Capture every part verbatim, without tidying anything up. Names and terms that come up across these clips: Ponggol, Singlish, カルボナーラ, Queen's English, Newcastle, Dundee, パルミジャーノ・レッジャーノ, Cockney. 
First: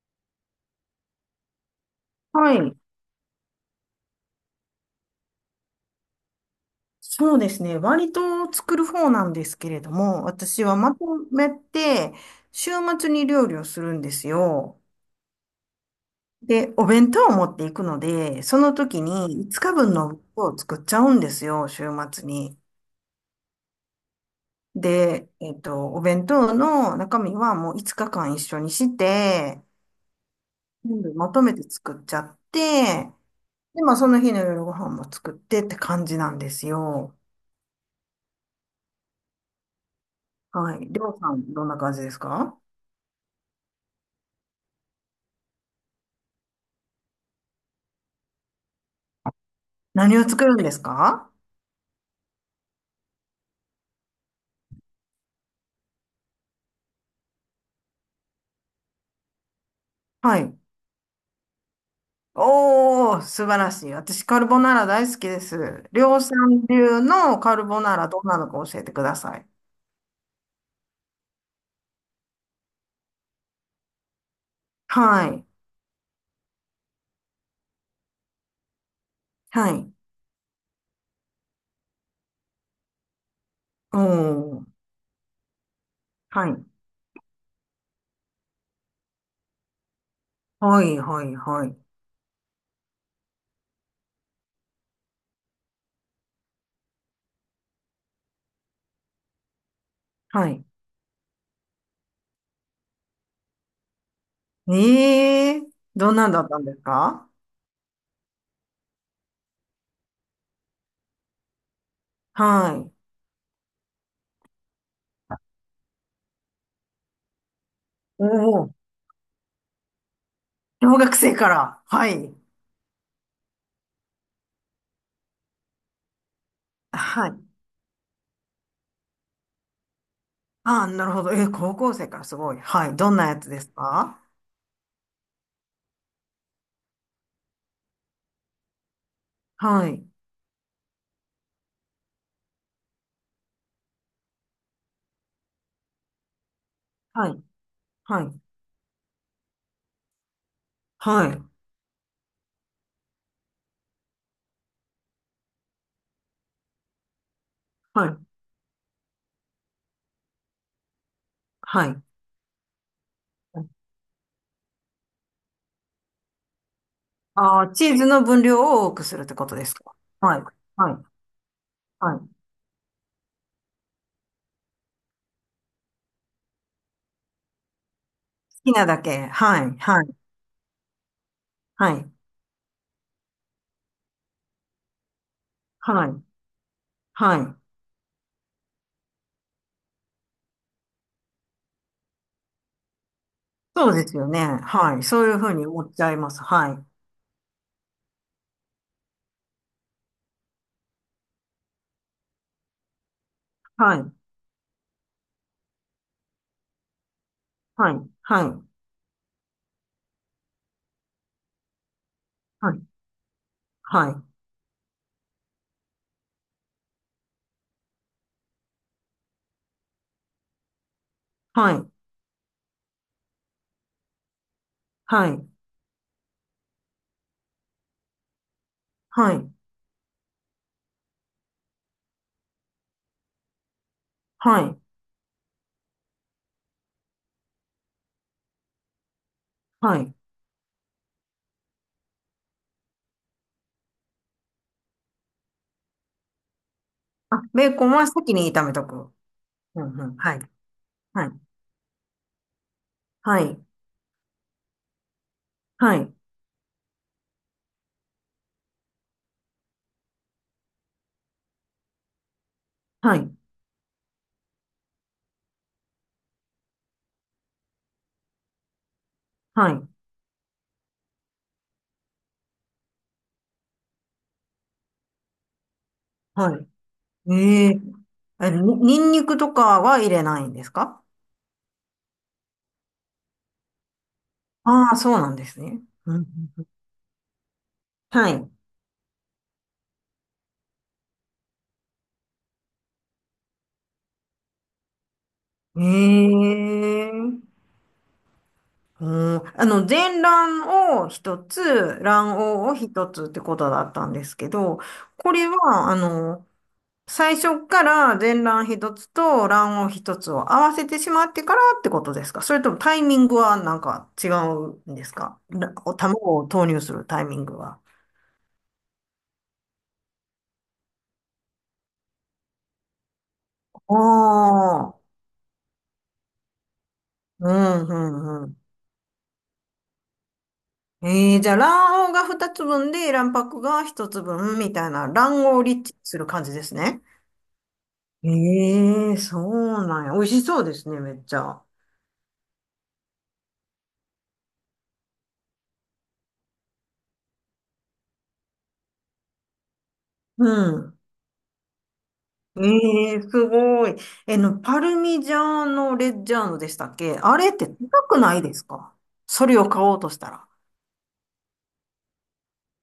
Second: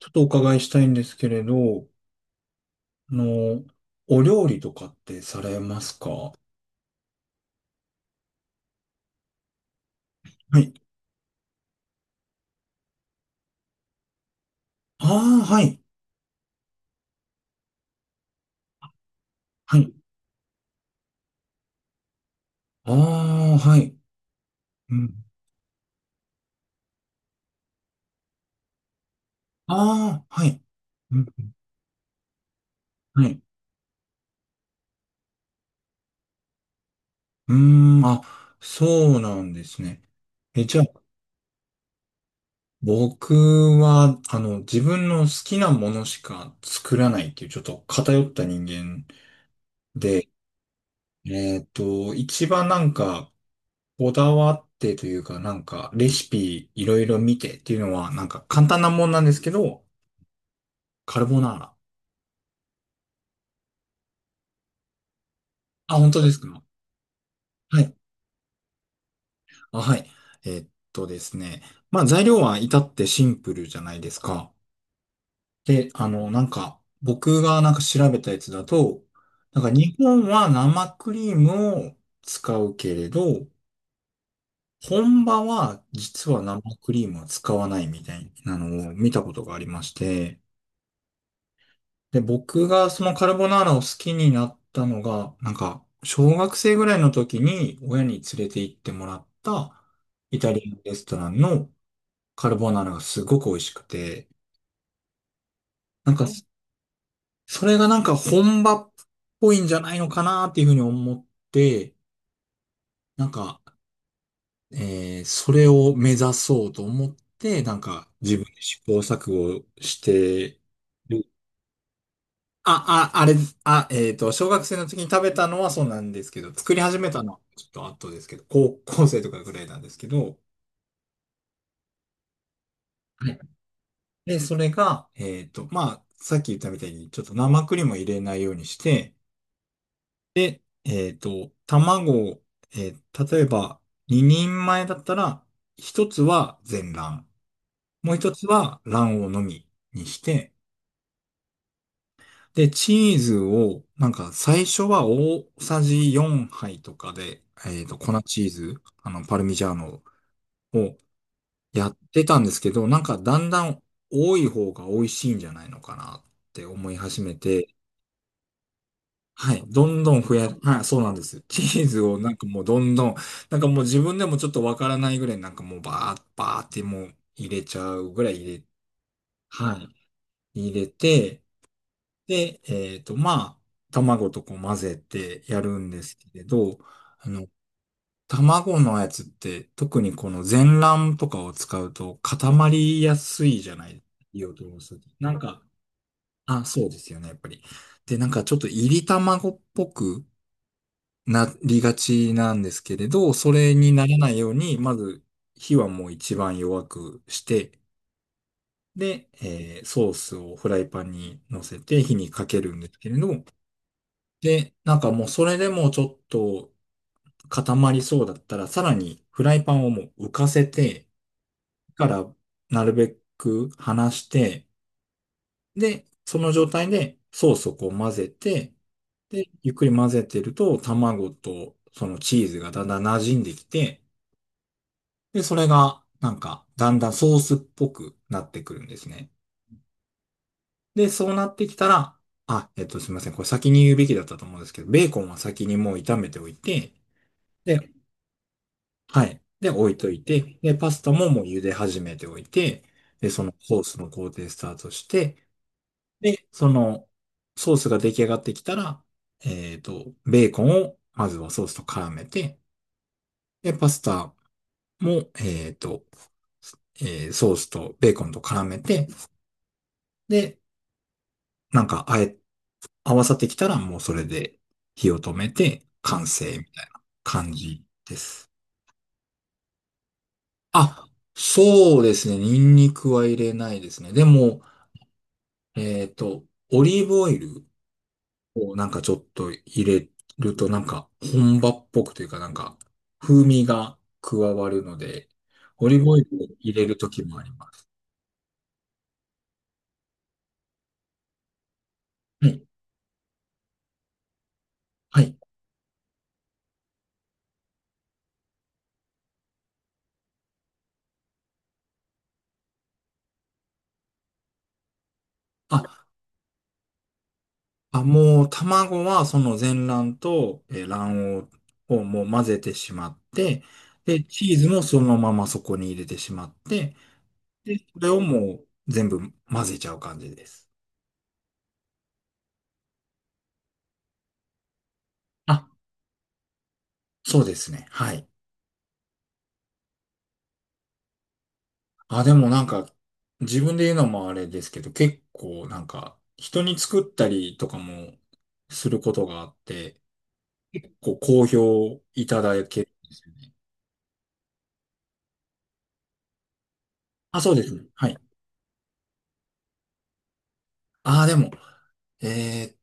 ちょっとお伺いしたいんですけれど、はい。あの、お料理とかってされますか？はそうですね。割と作る方なんですけれども、私い。はまとめて、週末に料理をするんですよ。ああ、はい。で、お弁当を持っていくので、その時に5は日い。分の分を作っちゃうんですよ、週末に。ああ、はい。うん。で、えっと、お弁当の中身はもういつかかん一緒にして、ああ、はい。全部うまん。とめて作っちゃって、はい。で、まあその日の夜ご飯も作ってって感じなんですよ。うーん、あ、そうなんですね。え、はじゃい。りあ、ょうさん、どんな感じですか？僕は、あの、自分の好きなものしか作らないっていう、ちょっと偏った人間何で、を作るんですか？えっと、一番なんか、こだわってというか、なんか、レシピいろいろ見てっていうのは、なんか簡単なもんなんですけど、はい。カルボナーラ。おー、素晴らしい。私、カルボナーラ大好きです。あ、本量当ですか？産流のカルはボい。ナーラ、どんなのか教えてください。あ、はい。えーっとですね。まあ、材料は至ってシンプルじゃないですか。はい。で、あの、なんか、僕がなんか調べたやつだと、なんはかい。日本は生クリームを使うけれど、おー、本場は実はは生い。クリームは使わないみたいなのを見たことがありまして、はい、はい、はい。で、僕がそのカルボナーラを好きになったのが、なんか、小学生ぐらいの時に親に連れて行ってもらったイはタリい。アンレストランのカルボナーラがすごく美味しくて、えー、などんんか、なんだったんですか？それがなんか本場っぽいんじゃないのかなっていうふうに思って、はい。なんか、えーそれを目指そうと思って、なんかお自分でー、試行錯誤して小学る生から。はい。あ、あ、あれ、あ、えっと、小学生の時に食べたのはそうなんですけど、作り始めたはのはい。ちょっと後ですけど、高校生とかぐらいなんですけど、あー、なるほど。えー、高校生からすごい。はい。どんなはやい。つですか？で、それが、えっと、まあ、さっき言ったみたいに、ちょっと生クリームを入れないようにして、はい。えっと、卵を、えー例えば、ににんまえだったら、一つは全卵、はい。もうは一い。つは卵黄のみにして、はい。で、チーズを、なんか最初は大さじよんはいとかで、えっと、は粉い。チーズ、あの、パルミジャーノをはやっい。てたんですけど、なんかだんだん多い方が美味しいんじゃないのかなって思い始めあて、あ、チーズの分量を多くするってこはとい、ですどか？んどん増はい。や、はい、はい。そうなんです。チーズはをい。好なんかもうどんどん、なんかもう自分でもちょっとわからないぐらいなんかもうバーッ、バーってもう入れちゃうぐらい入れ、きなだけ。はい。ははい。い、入れて、はい。で、えっと、まあ、卵とこう混ぜてやるんではすい。けれど、あはの、い。卵のやつって特にこの全卵とかを使うと固まりやすいじゃなそうい、ですよね。火を通すはとい。き。そうないうんふうか、に思っちゃいます。あ、はい。そうですよね、やっぱり。で、なんかちょっと入り卵っぽくなりがちなんですけれど、それにはない。らないように、まず火はもう一番弱くして、はい。はい。で、えーソースをフライパンに乗せて火にかけるんですけれど、はい。で、なんかもうそれでもちょっと固まりそうだったら、さらにフライパンをもう浮かせて、はい。からなるべく離して、はい。で、その状態でソースをこう混ぜて、はで、い。ゆっくり混ぜてると卵とそのチーズがだんだん馴染んできて、はい。はい。で、それがなんかだんだんソースっぽくなってくるんですね。はい。で、そうなってきたら、あ、えっと、すみません。これ先に言うべきだったと思うんですけど、ベーコンは先にもう炒めておいて、あ、ベーコで、ンは先に炒めとく。はい。で、う置いん、うとん。いはい。て、で、パスタはもい。もう茹で始めておいて、で、はそのい。ソースの工程スタートして、はい。で、そのソースが出来上がってきたら、えっと、ベーコンをまずはソースと絡めて、はい。で、パスタも、えっと、えーソースとベーコンと絡めて、はい。で、なんか、あえ、合わさってきたらもうそれで火を止めて完は成みたい。いな感ええ。じです。え、に、ニンニクとかは入れないんですか？あ、そうですね。ニンニクは入れないですね。でも、ああ、そうなんですね。えっうんと、うん。オリーブオイルはい。をなんかちょっと入れるとなんか本場っぽくというかなんか風味が加わるので、オリーブオイルを入れるとええ。きもあります。うん、あの、全卵を一つ、卵はい。黄を一つってことだったんですけど、はこい。れは、あの、最初から全卵一つと卵黄一つを合わせてしまってからってことですか？それともタイミングはなんか違うんですからあ、卵を投入するタイミングは。あ、もう卵はその全卵とえー卵黄をもう混ぜてしまって、あで、チーズもそー、のままそこに入れてしまって、うで、それをん、うもん、う全部混ぜちゃう感じです。ええ。じゃあ、卵黄が二つ分で、卵白が一つ分みたいな、卵黄をあ、リッチする感じですね。そうですね。はい。ええ。そうなんや。美味しそうですね、めっちゃ。あ、でもなんか、自分で言うのもあれですけど、結構なんか、人に作ったりとかもすることがあって、うん。こう、好評いただけるんでえすえよすね。ごい。えの、パルミジャーノ・レッジャーノでしたっけ？ああ、れそっうでてすね。は高い。くないですか？それを買おうとしたら。ああ、でも、えーっ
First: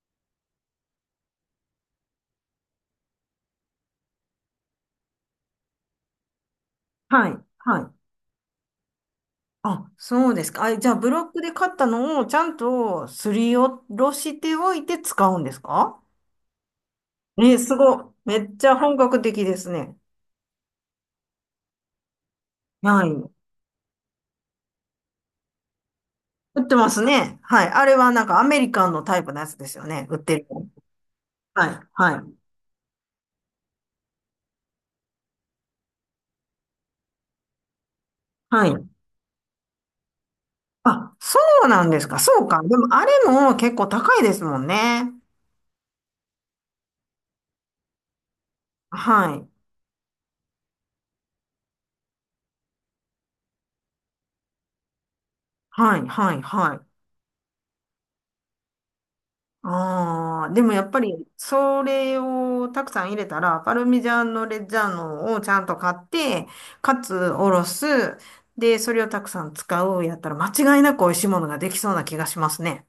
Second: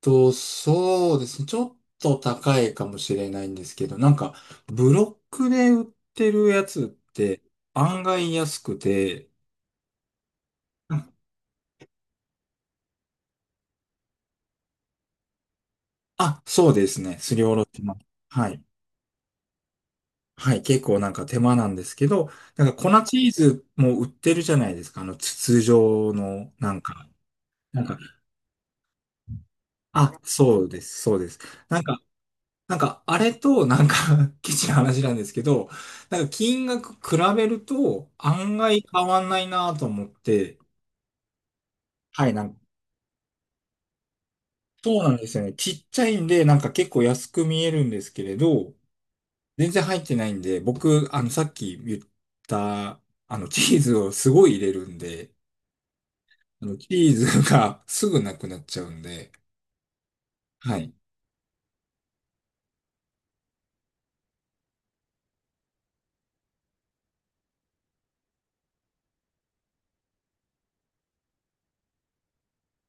と、そうですね。ちょっと高いかもしれないんですけど、なんか、ブロックで売ってるやつっはてい、はい。案外安くて、あ、そうですか。あ、じゃあ、ブロックで買ったのをちゃんとすりおろしておいて使うんですか？あ、そうですね。すりえおえろすします。ごい。めはっい。ちゃ本格的ですね。はい、結構なんか手間なんですけど、なんか粉はチーい。ズも売ってるじゃないですか、あの筒状の、売っなてんますか、ね。はい。なあんれか、はなんかアメリカンのタイプのやつですよね。売あ、ってる。そうです、そうです。はない。んか、はい。なんか、あれと、なんか ケチな 話なんですけど、なんか金額比べると案は外い。変わんないなと思って、あ、そうなんですか。はい、なそうんか、か。でもあれも結構高いですもんそうね。なんですよね。ちっちゃいんで、なんか結構安く見えるんですけれど、はい。全然入ってないんで、僕、あの、さっき言った、あの、チーズをすごい入れるんで、はい。はい。あはの、い。チーズが すぐなくなっちゃうんで、ああ、でもはやい。っいぱり、それをたくさん入れたら、パルミジャーノ・レッジャーノをちゃんと買って、かつおろす。で、それをたくさん使うやったら、間違いなく美味しいものができそうな気がしますね。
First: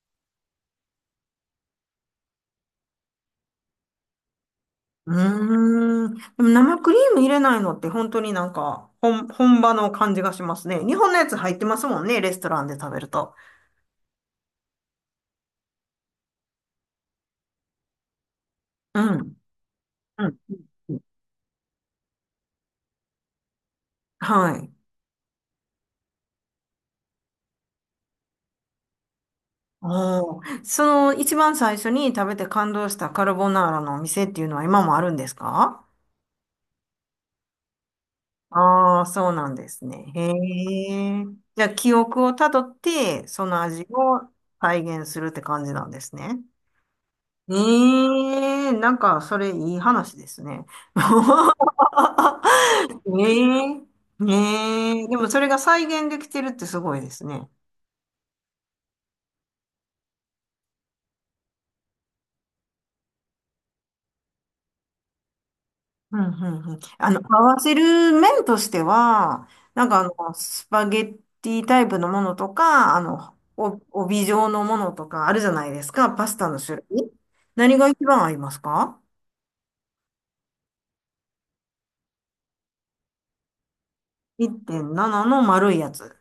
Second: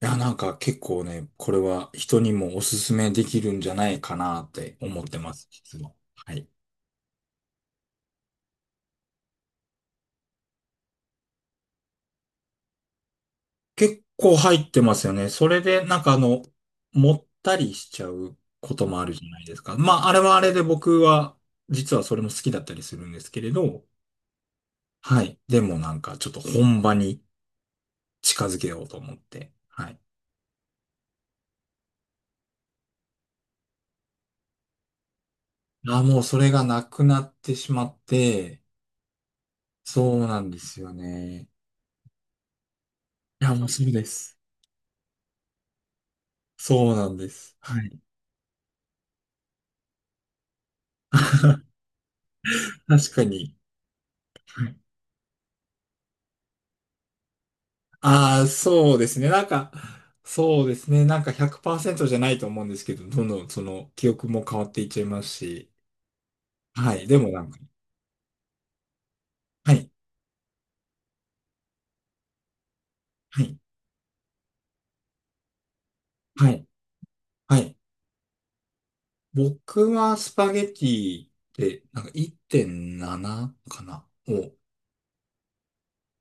や、なんか結構ね、これは人にもおすすめできるんじゃないかなって思っうてます、実は。ーん。はでい。も生クリーム入れないのって本当になんか本、本場の感じがしますね。日本のやつ入ってますもんね、レストランで食べると。結構入ってますよね。それで、なんかあの、もったりしちゃうこともうあるじゃん。ないですか。まあ、あれうはあれん。で僕は、実はそれも好きだったりするんですけれど、はい。はい。でもなんかちょっと本場に近づけようと思って、はい。おー。その一番最初に食べて感動したカルボナーラのお店っていうのは今もあるんですか？あ、もうそれがなくなってしまって、ああー、そうなんですね。そうへなんですよえ。ね。じゃあ記憶をたどって、いそや、のもうそ味うでをす。再現するって感じなんですね。そうなんでえす。えはい。ー、なんか、それいい話ですね。確かえに。え。はい。ねえ、でもそれが再現できてるってすごいですね。ああ、そうですね。なんか、そうですね。なんかひゃくパーセントじゃないと思うんですけど、どんどんその記憶も変わっていっちゃいますし。うんうんうん。はい。あでの、もな合んか、わせる麺としては、はなんい。かあの、スパゲッティタイプのものとか、あの、はい。お、帯状のものとかあるじゃないですか、パスタはのい。種類。はい。何が一番合いますか 僕はスパゲティで、なんかいってんななかなを。?いってんなな の丸いやつ。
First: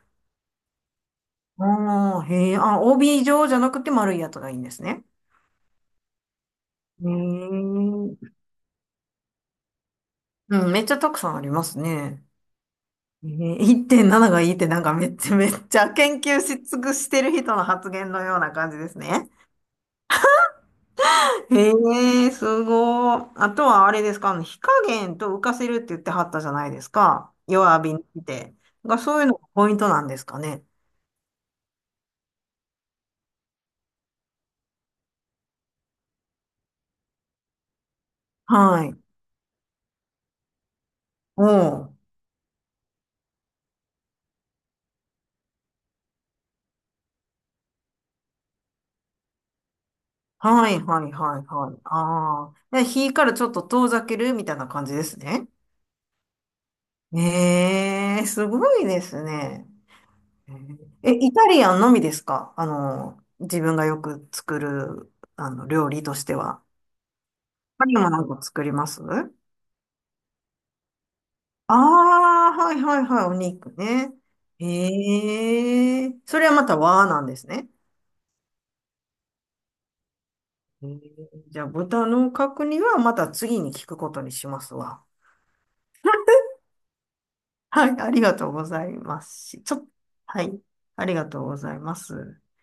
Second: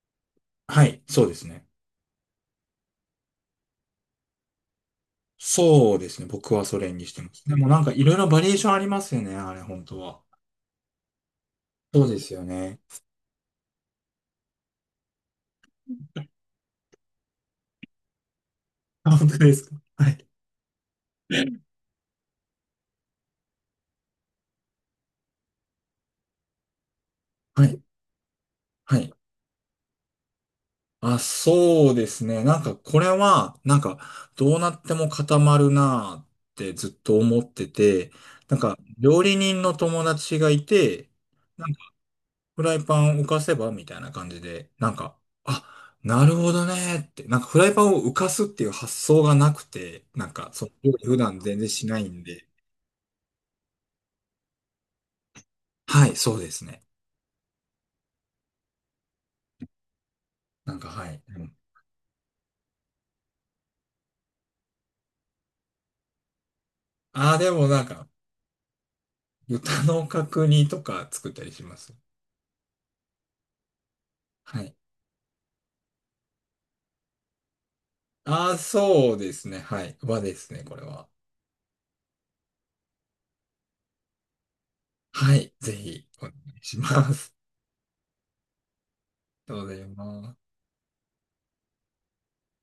はい。そうですね。おー、へえ、あ、帯状じゃなくて丸いやつがいいんですね。そうですね。僕はそれにしてます。でもええ。なんかいろいろバリエーションありますよね。あれ、本当は。うん、めっちゃたくさんありますそうでね。すよね。えー、いってんなながいいってなんかめっちゃめっちゃ研究し尽くしてる人の発言のような感じですあ、本ね。当ですか？はい。へえすごい。あとはあれですか？あの火加減と浮かせるって言ってはったじゃないですか。は弱い、火にして。はが、い。そういうのがポイントなんですかね。あ、そうですね。なんか、これは、なんか、どうなっても固まるなーってずっと思ってて、なんか、はい。料理人の友達がいて、おなんか、う。フライパンを浮かせばみたいな感じで、なんか、あ、なるほどねーって、なんか、フライパンを浮かすっていう発想がなくて、なんか、そう、はいはい普段はい全然はい。しないんで、ああ。で、火からちょっと遠ざけるみたいな感じですね。はい、そうですね。ええすごいですね。うなんん。か、はえ、い。イうタん、リアンのみですか？あの、自分がよく作る、あの、料理としては。あー、でもなん他にか、もなんか作りますあ豚の角煮とか作ったりしあます。ー、はいはいはい、お肉ね。はい。へえ、それはまた和なんですね。ああ、そうですね。はい。和ですね、これへー。は。じゃあ、豚の角煮はまた次に聞くことにしますわ。はい。ぜひ、お願いします。はい、ありがとうございま ありがす。とうごちざいょ、まはす。い、ありがとうございます。